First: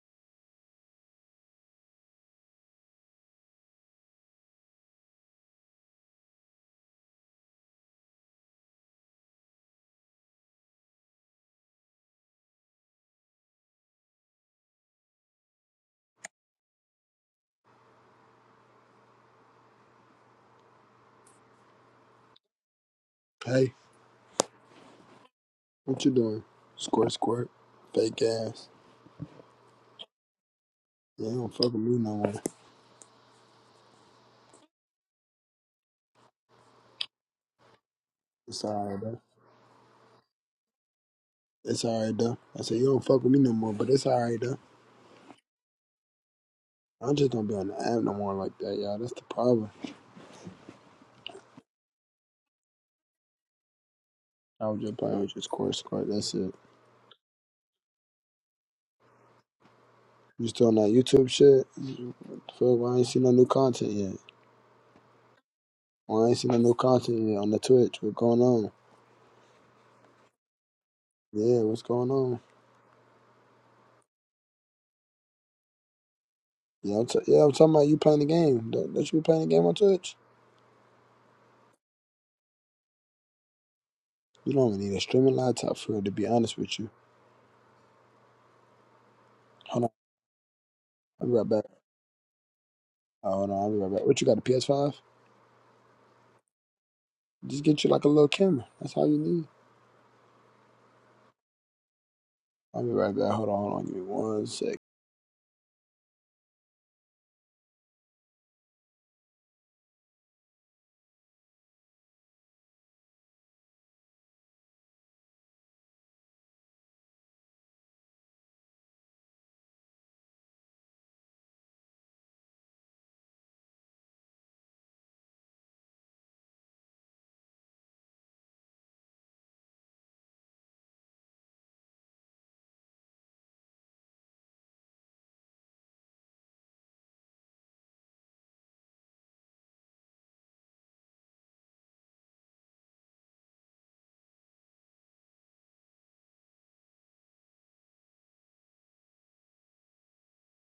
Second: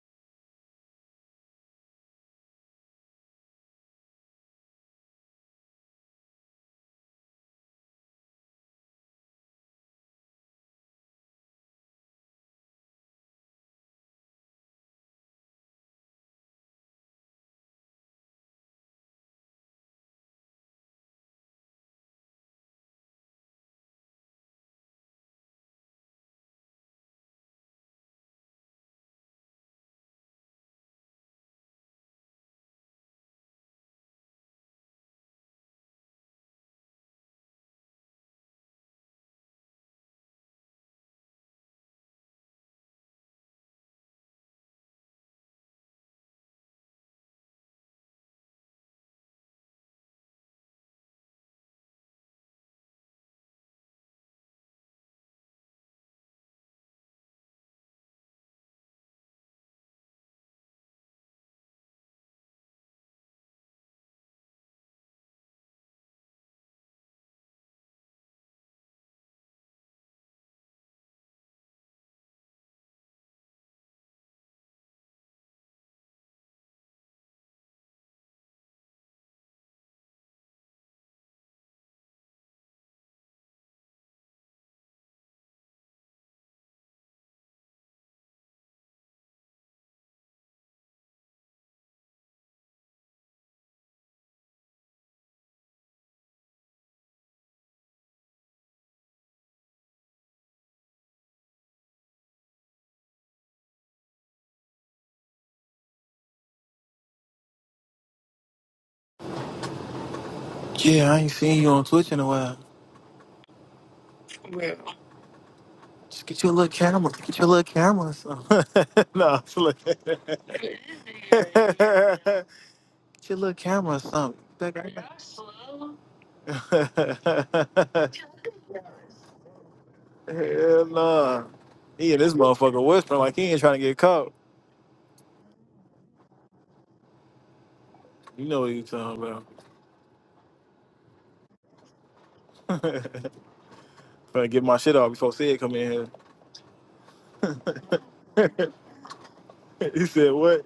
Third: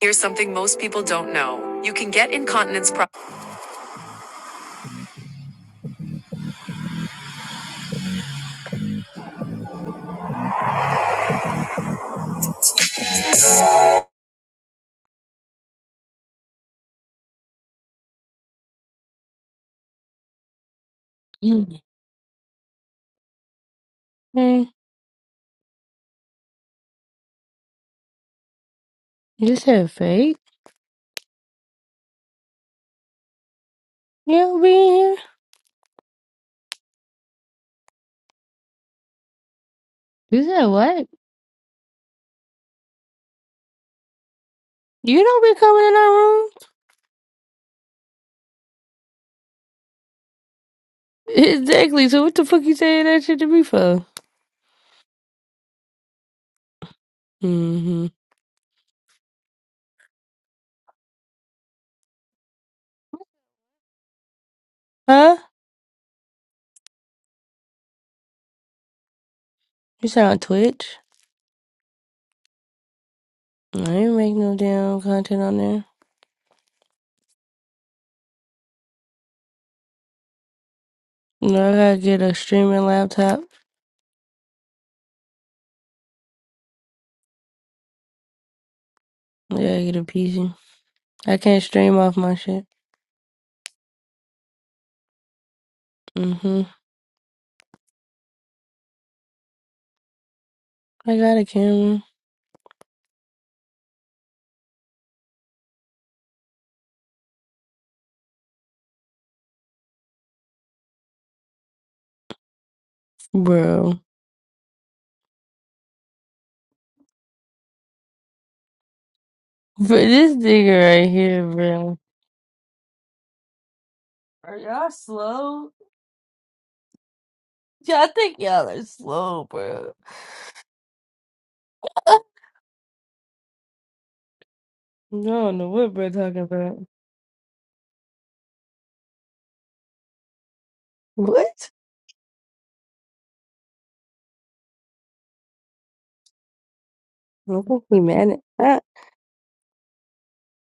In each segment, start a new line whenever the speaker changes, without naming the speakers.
Here's something most people don't know. You can get incontinence problems.
Hey,
Hey,
what you doing? Squirt, squirt. Fake ass.
you said fake?
Yeah, you don't fuck with me no more.
You don't be in here?
It's alright, though.
You said what?
It's alright, though. I said, you don't fuck with me no more, but it's alright, though.
You don't be coming in our room?
I just don't be on the app no more like that, y'all. That's the problem.
Exactly, so what the fuck you saying that shit to me for?
I was just playing with your squirt, squirt. That's it.
Mm-hmm.
You still on that YouTube shit? What the fuck? Why I ain't seen no new content yet?
Huh?
Why I ain't seen no new content yet on the Twitch? What's going on?
You said on Twitch?
Yeah, what's going on?
I ain't make no damn content on there.
Yeah, I'm, t- yeah, I'm talking about you playing the game. Don't, don't you be playing the game on Twitch?
No, I gotta get a streaming laptop.
You don't even need a streaming laptop for it, to be honest with you.
I
Hold on.
gotta get a PC.
I'll be
I
right
can't
back.
stream off my shit.
Oh, hold on, I'll be right back. What you got? A PS5?
Mm-hmm.
Just get you like a little camera. That's all you need.
I got a camera.
I'll be right back. Hold on, hold on. Give me one sec.
Yeah, I ain't seen you on Twitch in a while.
Bro.
Just get you a little camera. Get you a little camera or something. no, I'm just
But
looking.
this
get
nigga right here, bro.
you a little camera or something.
Are
That
y'all
guy-
slow? Yeah, I think y'all are slow, bro.
Hell no. He
No,
and this motherfucker whispering like he ain't trying to get caught.
don't know what we're talking about?
You know what he's talking about.
What?
Better get my shit off before Sid come in
I
here.
don't think we mad at that.
he said what?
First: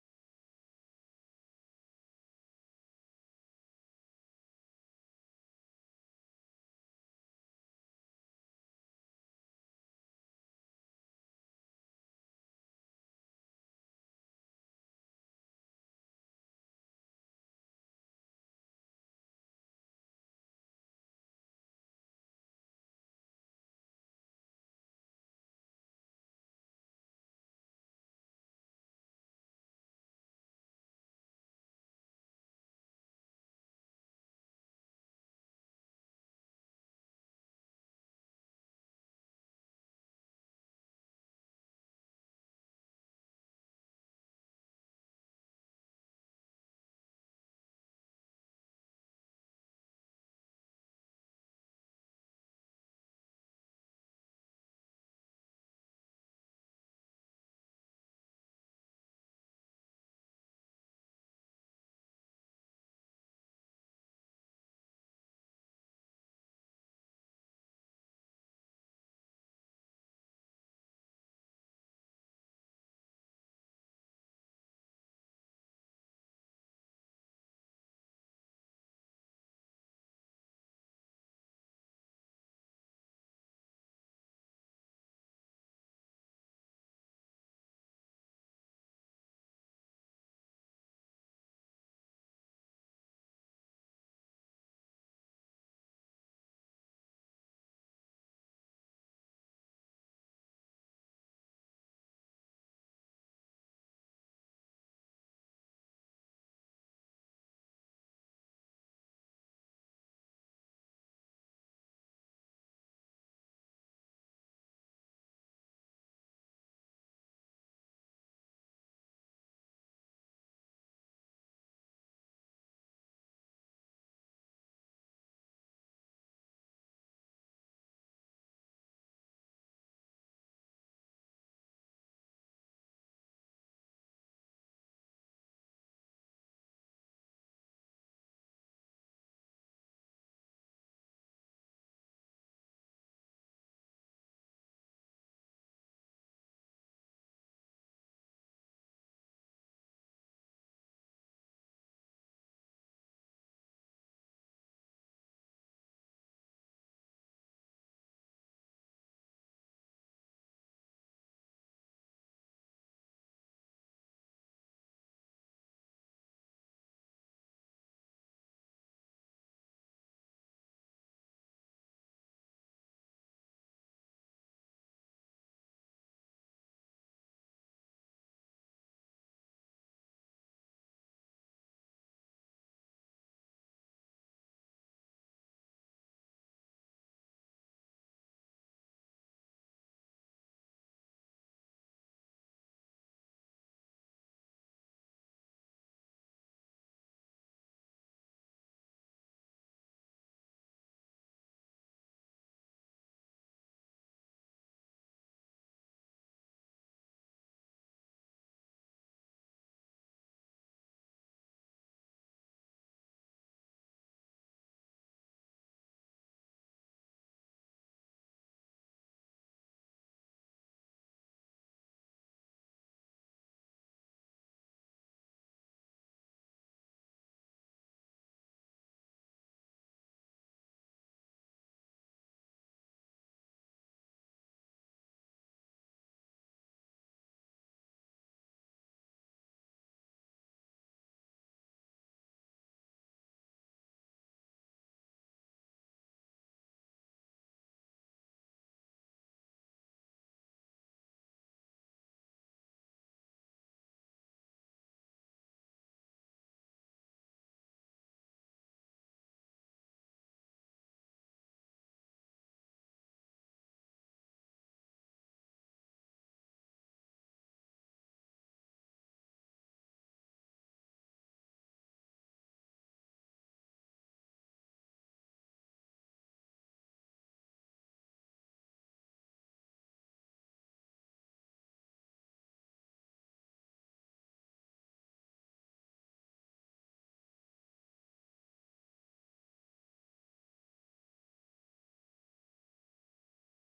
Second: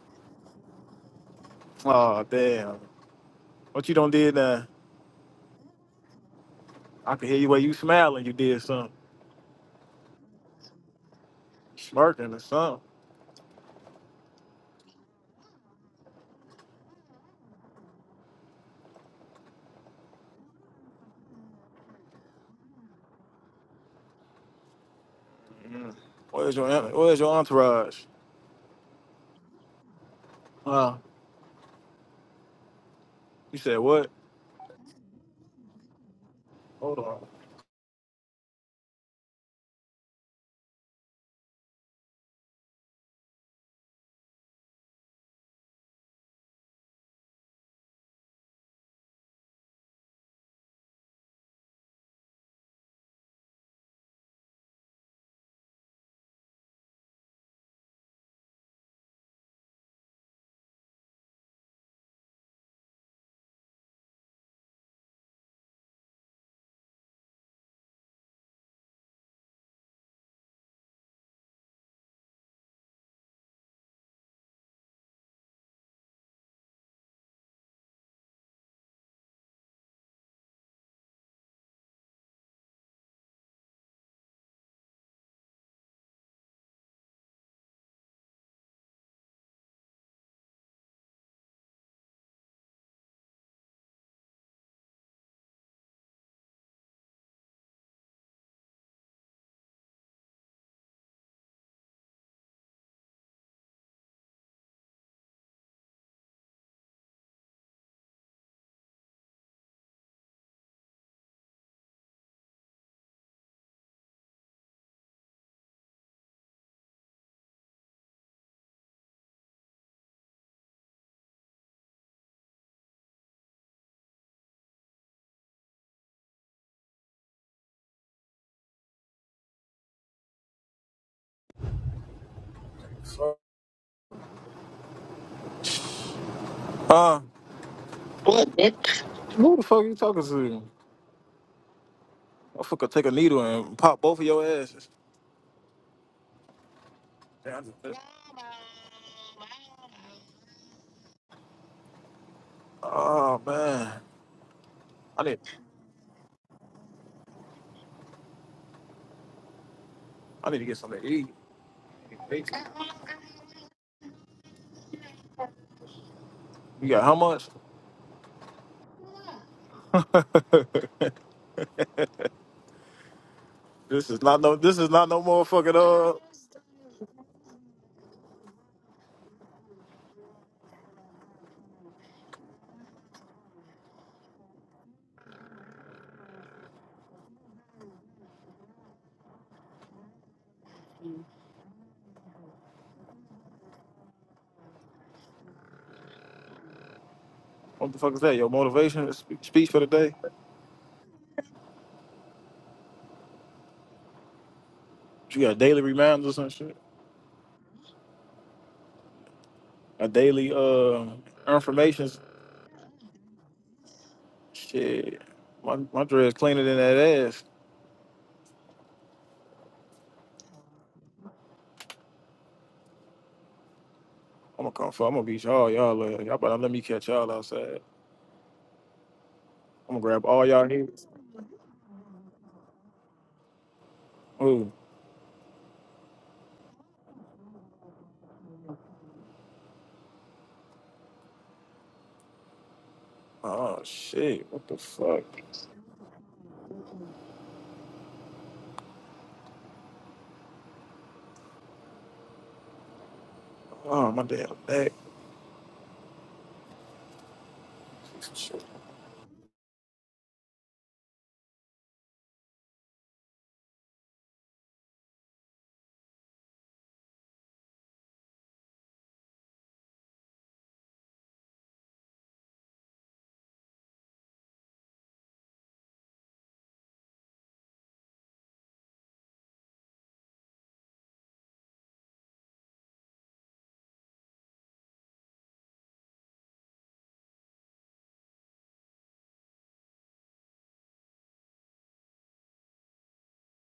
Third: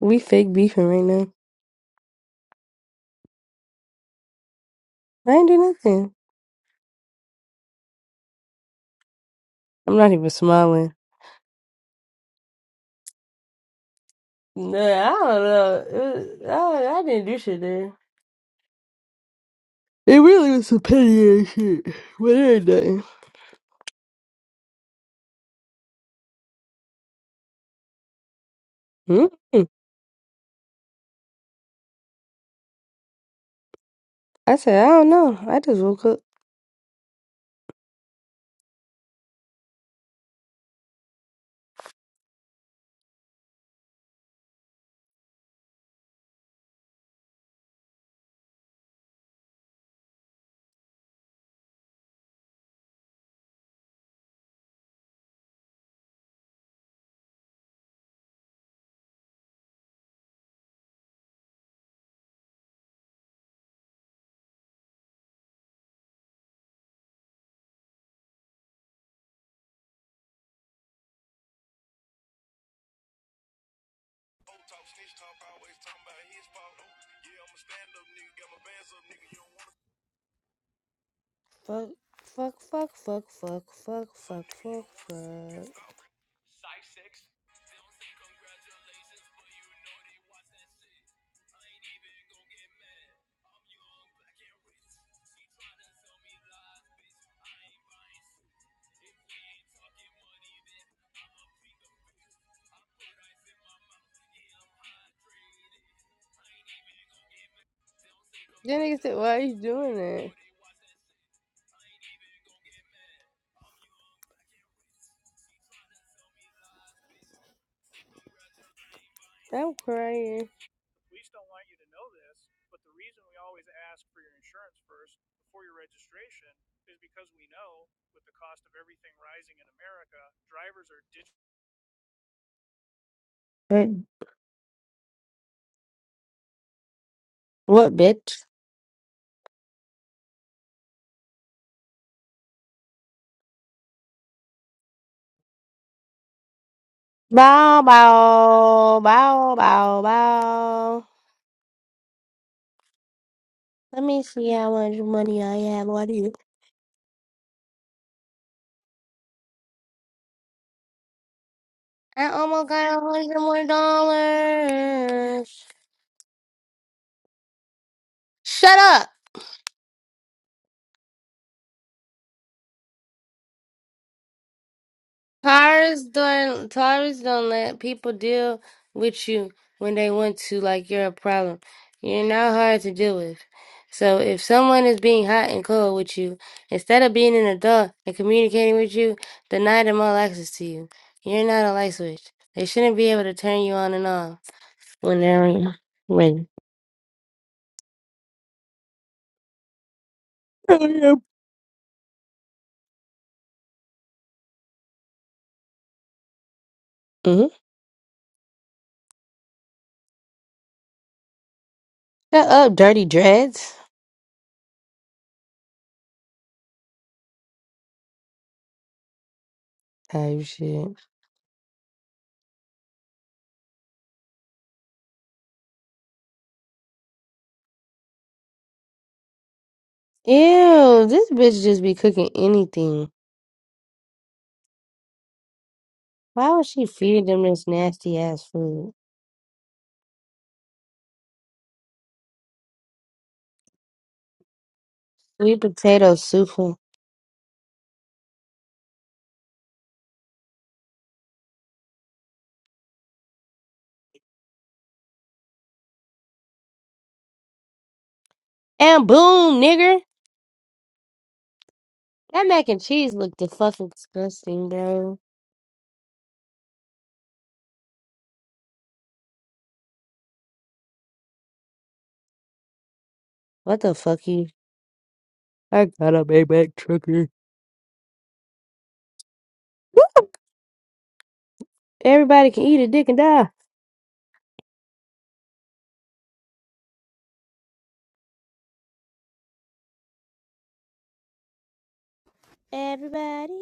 We fake beefing right now.
Oh damn. What you done did now?
I ain't do nothing.
I could hear you where you smiling you did something.
I'm not even smiling.
Smirking or something.
Nah, I don't know. It was, I, don't- I didn't do shit there. It really was some petty ass shit. What ain't nothing.
Where's your en- Where's your entourage?
Mm-hmm.
Uh, you said what?
I said, I don't know. I just woke up.
Hold on.
Fuck, fuck, fuck, fuck, fuck, fuck, fuck, fuck, fuck. That nigga said, why are you doing that? I'm crying.
Sorry. Uh,
What bitch?
who the fuck you talking to? I fucker take a needle and pop both of your asses. Damn, I just-
Bow,
missed-
bow, bow, bow, bow.
Oh man,
Let me see how much
I need
money I have. What do you?
I need to get something to eat.
I almost got a hundred more dollars.
You got how much?
Shut up.
this is not no. This is not no motherfucking
Taurus
uh.
don't Taurus don't let people deal with you when they want to, like you're a problem. You're not hard to deal with. So if someone is being hot and cold with you, instead of being an adult and communicating with you, deny them all access to you. You're not a light switch. They shouldn't be able to turn you on and off when they're when.
What the fuck is that? Your motivation spe- speech for the day.
Mm-hmm.
You got daily reminders and shit. A daily uh information
Shut up, dirty dreads.
Shit, my my dress cleaner than that ass.
Type shit.
I'm gonna come for. I'm gonna beat y'all. Y'all, uh, y'all better let me catch y'all outside. I'm gonna grab all y'all
Ew,
heels.
this bitch just be cooking anything.
Ooh.
Why would she feed them this nasty ass food?
Oh shit. What the fuck?
Sweet potato soup and
Oh my damn back. Shit.
and boom, nigger. That mac and cheese looked the fucking disgusting, bro. What the fuck you? I got a Maybach trucker. Everybody can eat a dick and die. Everybody